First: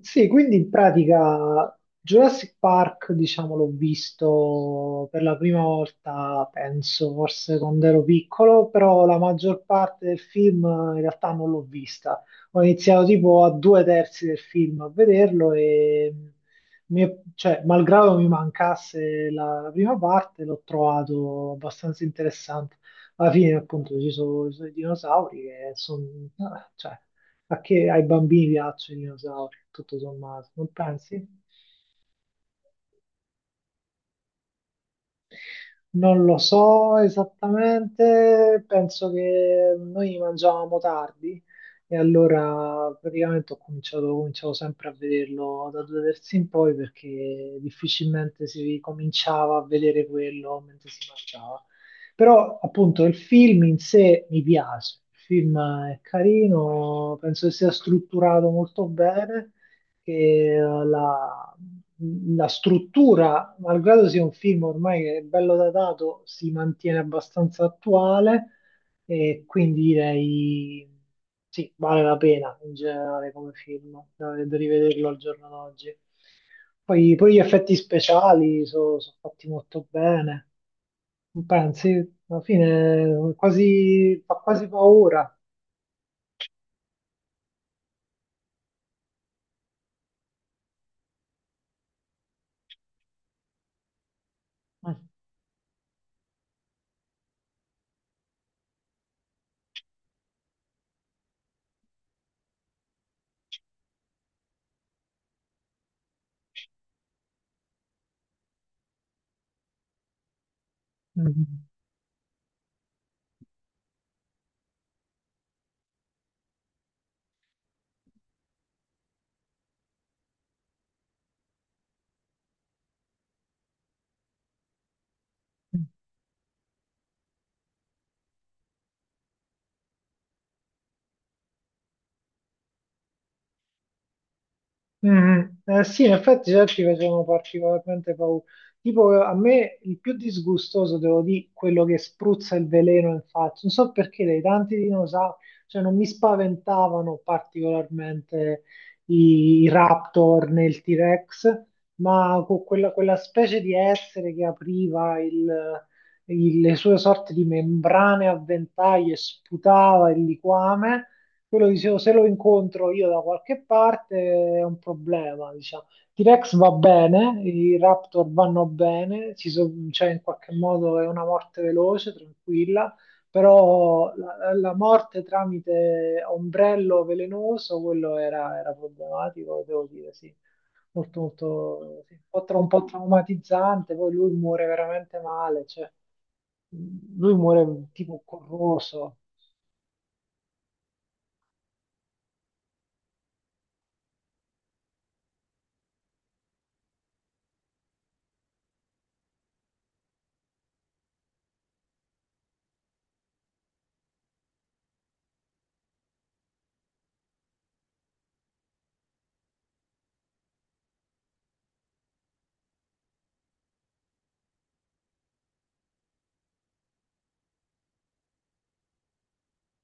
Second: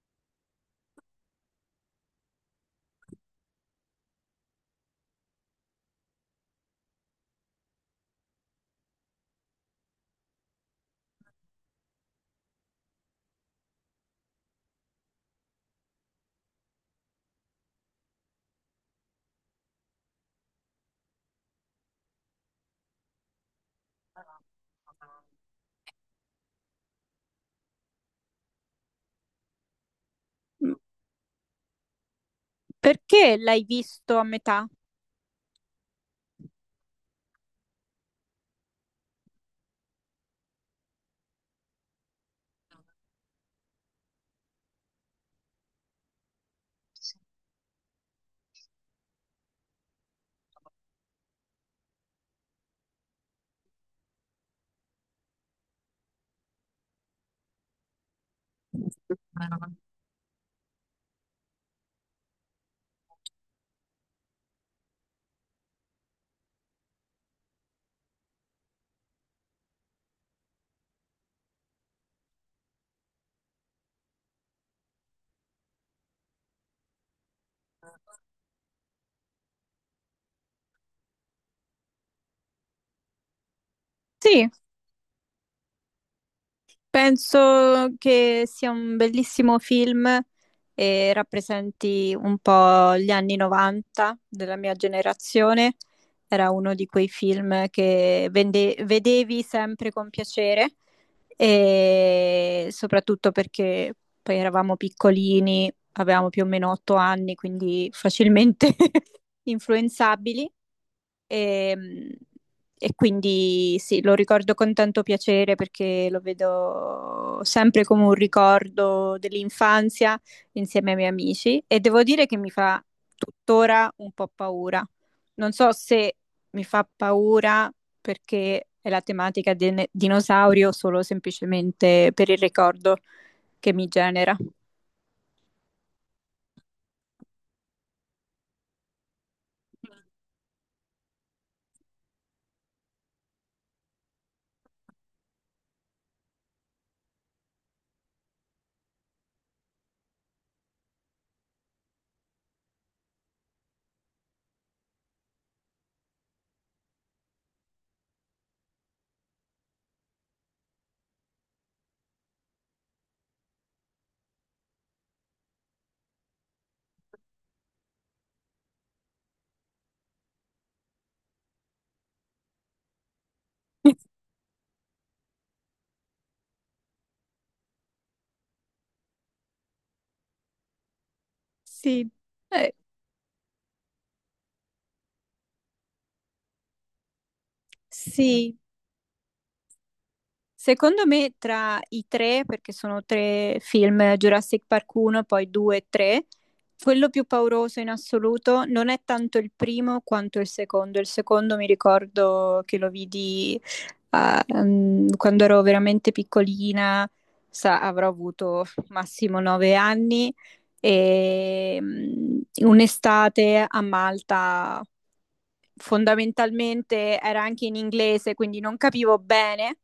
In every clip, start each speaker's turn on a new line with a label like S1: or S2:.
S1: Sì, quindi in pratica Jurassic Park, diciamo, l'ho visto per la prima volta, penso, forse quando ero piccolo, però la maggior parte del film in realtà non l'ho vista. Ho iniziato tipo a due terzi del film a vederlo e, cioè, malgrado mi mancasse la prima parte, l'ho trovato abbastanza interessante. Alla fine, appunto, ci sono i dinosauri che sono, cioè, a che ai bambini piacciono i dinosauri, tutto sommato, non
S2: M-
S1: pensi?
S2: Perché l'hai visto a metà?
S1: Non lo so esattamente, penso che noi mangiavamo tardi e allora praticamente cominciavo sempre a vederlo da due terzi in poi perché difficilmente si cominciava a vedere quello mentre si mangiava. Però appunto il film in sé mi piace, il film è carino, penso che sia strutturato molto bene, che la struttura, malgrado sia un film ormai che è bello datato, si mantiene abbastanza attuale, e quindi direi sì, vale la pena in generale come film, da rivederlo al giorno d'oggi. Poi gli effetti speciali sono fatti molto bene, non pensi? Alla fine quasi, fa
S2: Sì,
S1: quasi paura.
S2: penso che sia un bellissimo film e rappresenti un po' gli anni 90 della mia
S1: Mm.
S2: generazione. Era uno di quei film che vedevi sempre con piacere e soprattutto perché poi eravamo piccolini, avevamo più o meno 8 anni, quindi facilmente influenzabili.
S1: Mm.
S2: E, e quindi sì, lo ricordo con tanto piacere perché lo vedo sempre come un ricordo dell'infanzia insieme ai miei amici e devo dire che mi fa tuttora un po' paura. Non so se mi fa paura perché è la tematica del dinosaurio solo semplicemente per il ricordo che mi genera.
S1: Sì, in effetti già ci facevano particolarmente paura. Tipo, a me il più disgustoso, devo dire, quello che spruzza il veleno in faccia. Non so perché dei tanti dinosauri, cioè non mi spaventavano particolarmente i Raptor né il T-Rex, ma con quella specie di essere che apriva le sue sorte di membrane a ventaglio e sputava il liquame. Quello dicevo, se lo incontro io da qualche parte è un problema, diciamo. T-Rex va bene, i Raptor vanno bene, cioè in qualche modo è una morte veloce, tranquilla, però la morte tramite ombrello velenoso, quello era problematico, devo dire, sì. Molto,
S2: Sì,
S1: sì. Un
S2: eh,
S1: po' traumatizzante, poi lui muore veramente male, cioè, lui muore tipo
S2: sì.
S1: corroso.
S2: Secondo me tra i tre, perché sono tre film, Jurassic Park 1, poi 2 e 3, quello più pauroso in assoluto non è tanto il primo quanto il secondo. Il secondo mi ricordo che lo vidi quando ero veramente piccolina, avrò avuto massimo 9 anni, e un'estate a Malta fondamentalmente era anche in inglese, quindi non capivo bene,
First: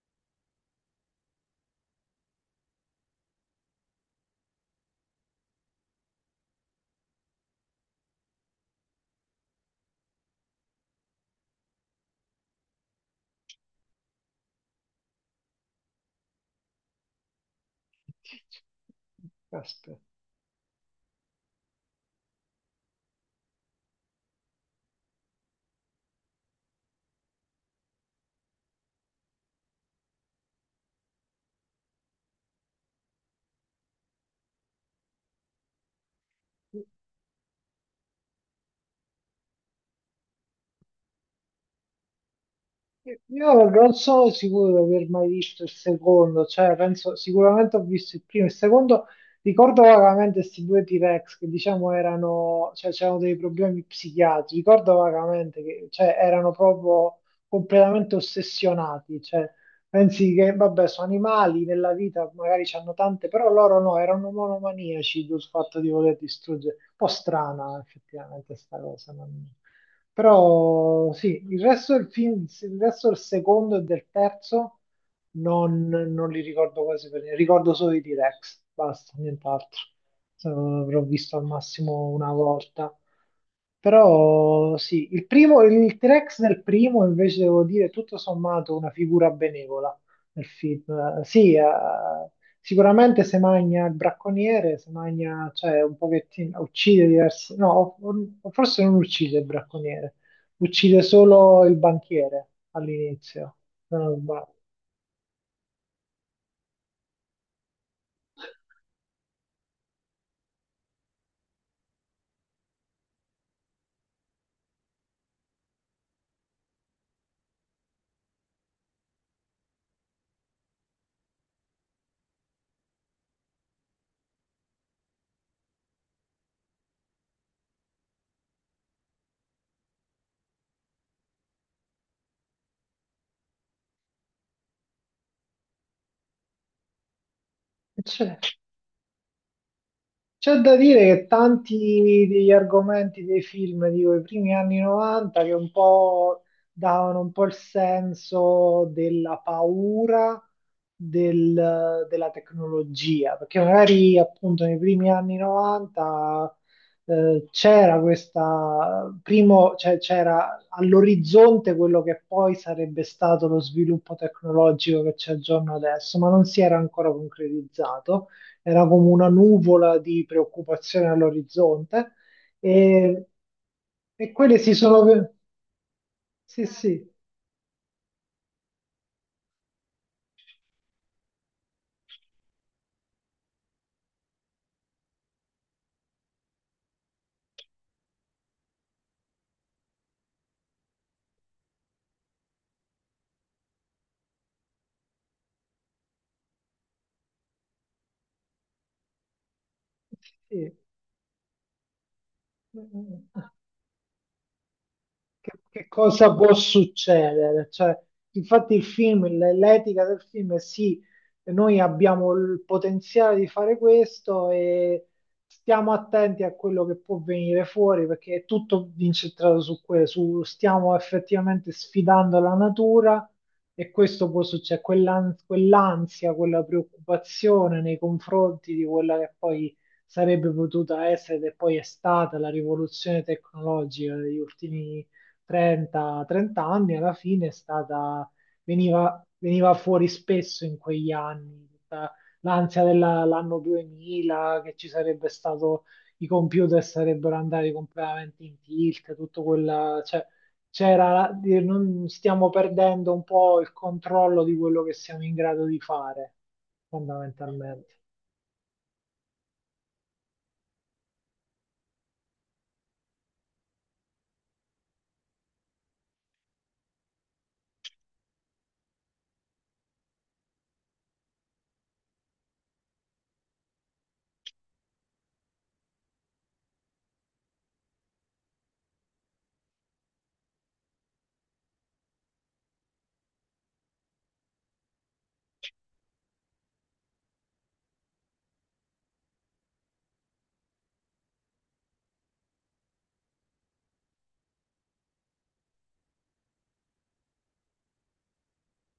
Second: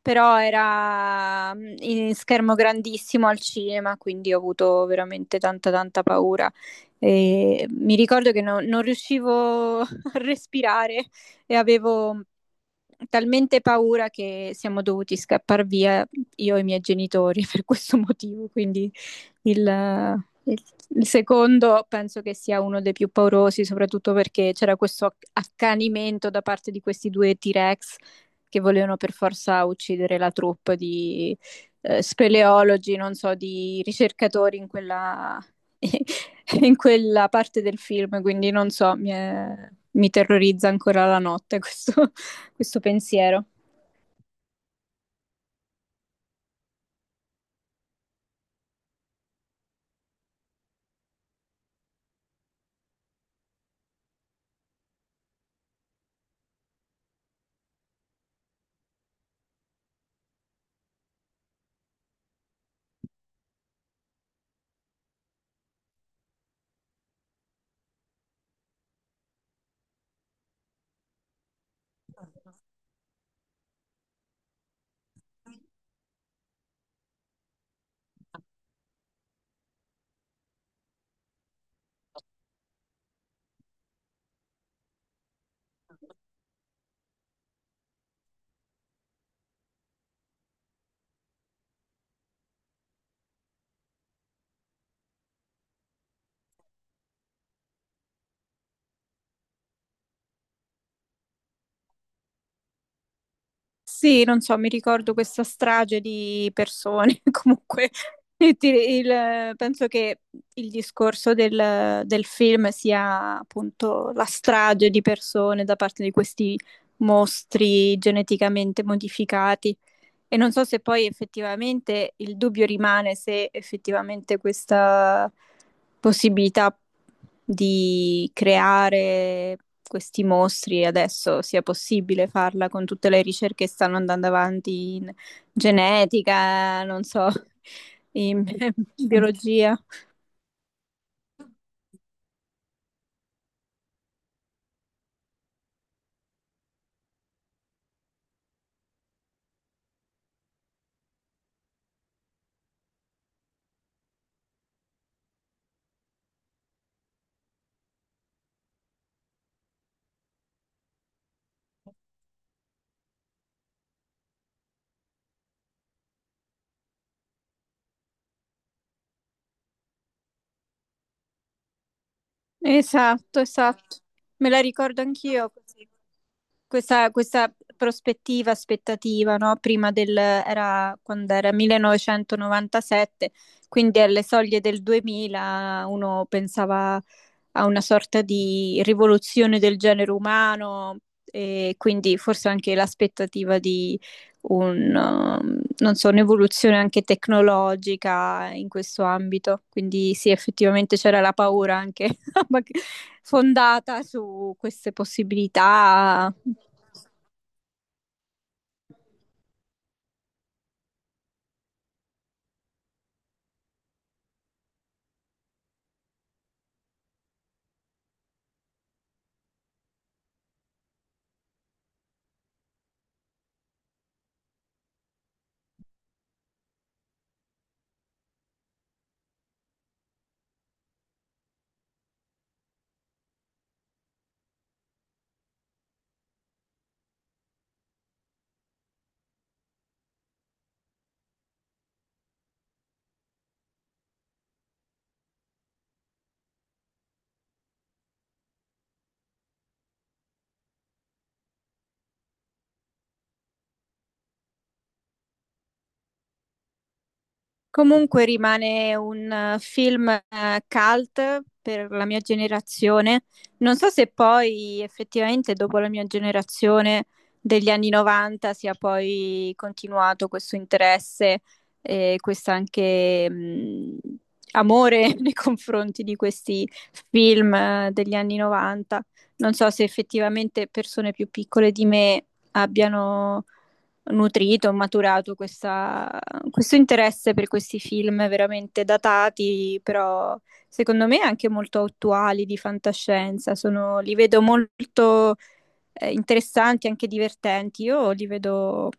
S2: però era in schermo grandissimo al cinema, quindi ho avuto veramente tanta tanta paura. E mi ricordo che non riuscivo a respirare e avevo talmente paura che siamo dovuti scappare via io e i miei genitori per questo motivo, quindi il,
S1: Caspita.
S2: il- il secondo penso che sia uno dei più paurosi, soprattutto perché c'era questo accanimento da parte di questi due T-Rex che volevano per forza uccidere la troupe di speleologi, non so, di ricercatori in quella, in quella parte del film, quindi non so, mi terrorizza ancora la notte questo pensiero.
S1: Io non sono sicuro di aver mai visto il secondo, cioè penso sicuramente ho visto il primo, il secondo ricordo vagamente questi due T-Rex che diciamo erano, cioè c'erano dei problemi psichiatrici, ricordo vagamente che cioè, erano proprio completamente ossessionati, cioè pensi che vabbè sono animali nella vita, magari hanno tante, però loro no, erano monomaniaci sul fatto di voler distruggere, un po' strana effettivamente sta cosa. Però sì, il resto del film, il resto del secondo e del terzo non li ricordo quasi per niente. Ricordo solo i T-Rex, basta, nient'altro. L'avrò visto al massimo una volta. Però sì, il primo, il T-Rex del primo invece devo dire tutto sommato una figura benevola nel film. Sì, sicuramente se magna il bracconiere, se magna, cioè un pochettino, uccide diversi, no, o forse non uccide il bracconiere, uccide solo il banchiere all'inizio, se non
S2: Sì, non
S1: sbaglio.
S2: so, mi ricordo questa strage di persone, comunque penso che il discorso del film sia appunto la strage di persone da parte di questi mostri geneticamente modificati. E non so se poi effettivamente il dubbio rimane se effettivamente questa possibilità di creare questi mostri adesso sia possibile farla con tutte le ricerche che stanno andando avanti in genetica, non so,
S1: Cioè,
S2: in biologia.
S1: c'è da dire che tanti degli argomenti dei film di quei primi anni 90 che un po' davano un po' il senso della paura della tecnologia, perché magari appunto nei primi anni 90 c'era questa, primo, cioè, c'era all'orizzonte quello che poi sarebbe stato lo sviluppo tecnologico che c'è al giorno adesso, ma non si era ancora concretizzato, era come una nuvola di preoccupazione all'orizzonte e,
S2: Esatto, esatto.
S1: e
S2: Me
S1: quelle
S2: la
S1: si
S2: ricordo
S1: sono...
S2: anch'io così.
S1: Sì,
S2: Questa prospettiva, aspettativa, no? Prima del, era quando era 1997, quindi alle soglie del 2000 uno pensava a una sorta di rivoluzione del genere umano e quindi forse anche l'aspettativa di non so, un'evoluzione anche tecnologica in questo ambito. Quindi sì,
S1: sì.
S2: effettivamente c'era la paura anche fondata su queste
S1: Che
S2: possibilità.
S1: cosa può succedere? Cioè, infatti il film, l'etica del film è sì, noi abbiamo il potenziale di fare questo e stiamo attenti a quello che può venire fuori perché è tutto incentrato su quello, su stiamo effettivamente sfidando la natura e questo può succedere, quell'ansia, quella preoccupazione nei confronti di quella che poi sarebbe potuta essere e poi è stata la rivoluzione tecnologica degli ultimi 30 anni, alla fine è stata, veniva fuori spesso in quegli anni, tutta l'ansia dell'anno 2000, che ci sarebbe stato, i computer sarebbero andati completamente in tilt, tutto quella, cioè, c'era, dire, non stiamo perdendo un po' il controllo di quello che siamo in grado di fare, fondamentalmente.
S2: Comunque rimane un film cult per la mia generazione. Non so se poi effettivamente dopo la mia generazione degli anni 90 sia poi continuato questo interesse e questo anche amore nei confronti di questi film degli anni 90. Non so se effettivamente persone più piccole di me abbiano nutrito, ho maturato questo interesse per questi film veramente datati, però secondo me anche molto attuali di fantascienza. Li vedo molto interessanti, anche divertenti. Io li vedo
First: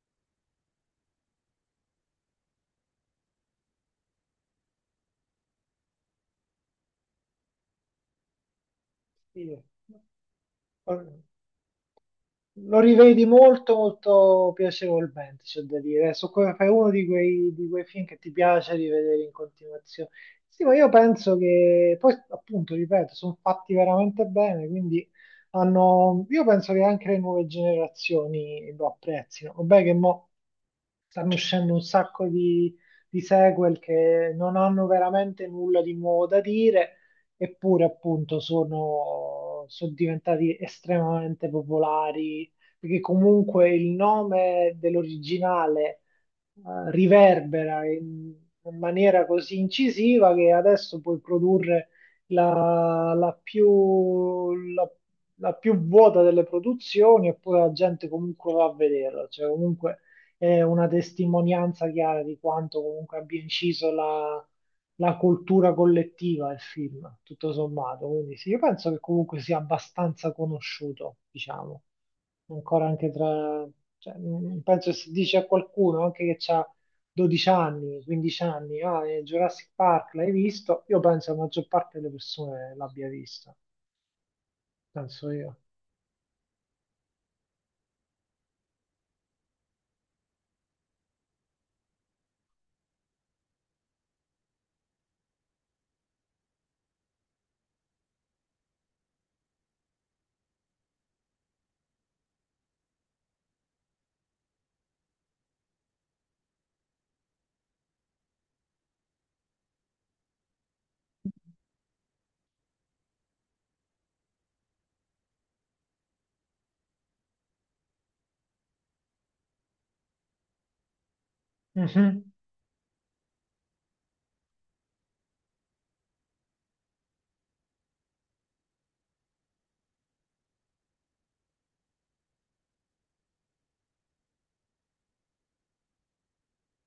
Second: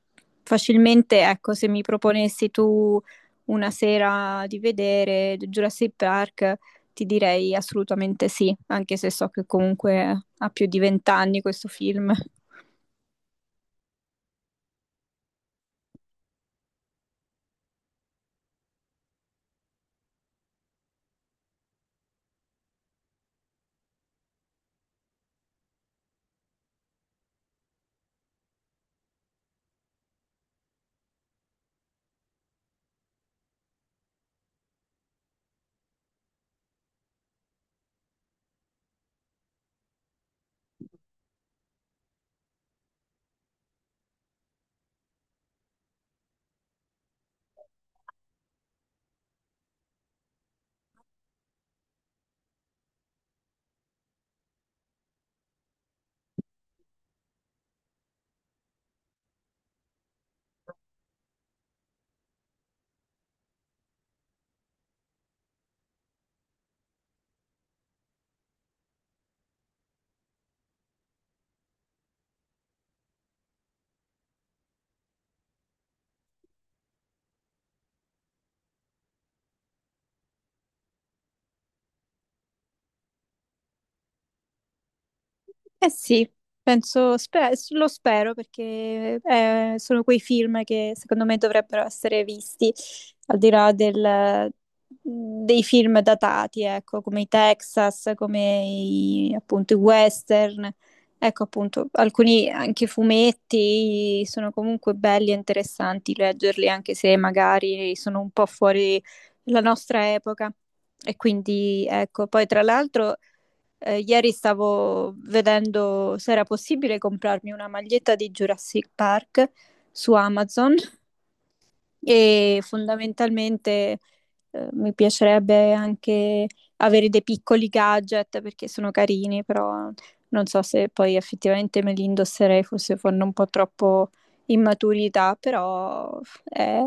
S2: facilmente, ecco, se mi proponessi tu una sera di vedere Jurassic Park. Ti direi assolutamente sì, anche se so che
S1: Sì.
S2: comunque ha più di vent'anni questo film.
S1: Lo rivedi molto, molto piacevolmente, c'è da dire. Adesso è uno di di quei film che ti piace rivedere in continuazione. Sì, ma io penso che poi, appunto, ripeto, sono fatti veramente bene, quindi hanno... io penso che anche le nuove generazioni lo apprezzino. Vabbè che mo stanno uscendo un sacco di sequel che non hanno veramente nulla di nuovo da dire, eppure appunto sono diventati estremamente popolari, perché comunque il nome dell'originale riverbera in, in maniera così incisiva che adesso puoi produrre la, la più vuota delle produzioni eppure la gente comunque va a vederla, cioè comunque è una testimonianza chiara di quanto comunque abbia inciso la cultura collettiva il film, tutto sommato. Quindi sì, io penso che comunque sia abbastanza conosciuto, diciamo ancora anche tra, cioè, mm, penso se dice a qualcuno anche che ha 12 anni, 15 anni, ah, Jurassic Park l'hai visto? Io penso la maggior parte delle persone l'abbia vista, penso io.
S2: Eh sì, penso, lo spero perché sono quei film che secondo me dovrebbero essere visti, al di là dei film datati, ecco, come i Texas, come i, appunto i western, ecco appunto alcuni anche fumetti sono comunque belli e interessanti leggerli anche se magari sono un po' fuori la nostra epoca. E quindi ecco, poi tra l'altro... Ieri stavo vedendo se era possibile comprarmi una maglietta di Jurassic Park su Amazon
S1: Mhm.
S2: e fondamentalmente mi piacerebbe anche avere dei piccoli gadget perché sono carini, però non so se poi effettivamente me li indosserei, forse fanno un po' troppo immaturità, però è,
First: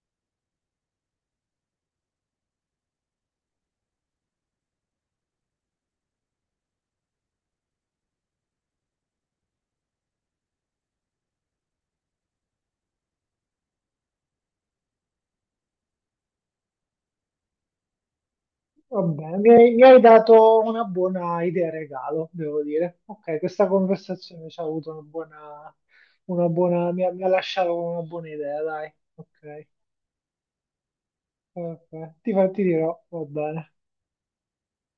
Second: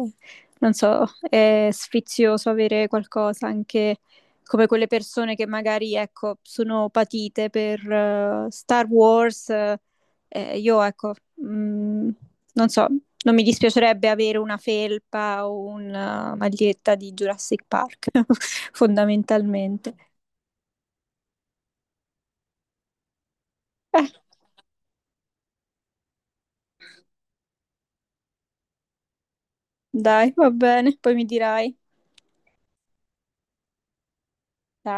S2: non so, è sfizioso avere qualcosa anche come quelle persone che magari, ecco, sono patite per Star Wars. Io, ecco, mm, non so, non mi dispiacerebbe avere una felpa o una maglietta di Jurassic Park,
S1: Vabbè, mi
S2: fondamentalmente.
S1: hai dato una buona idea regalo, devo dire. Ok, questa conversazione ci ha avuto una buona, mi ha lasciato con una buona idea, dai. Ok,
S2: Dai, va bene, poi mi dirai.
S1: ok, ti dirò, va bene.
S2: Ciao.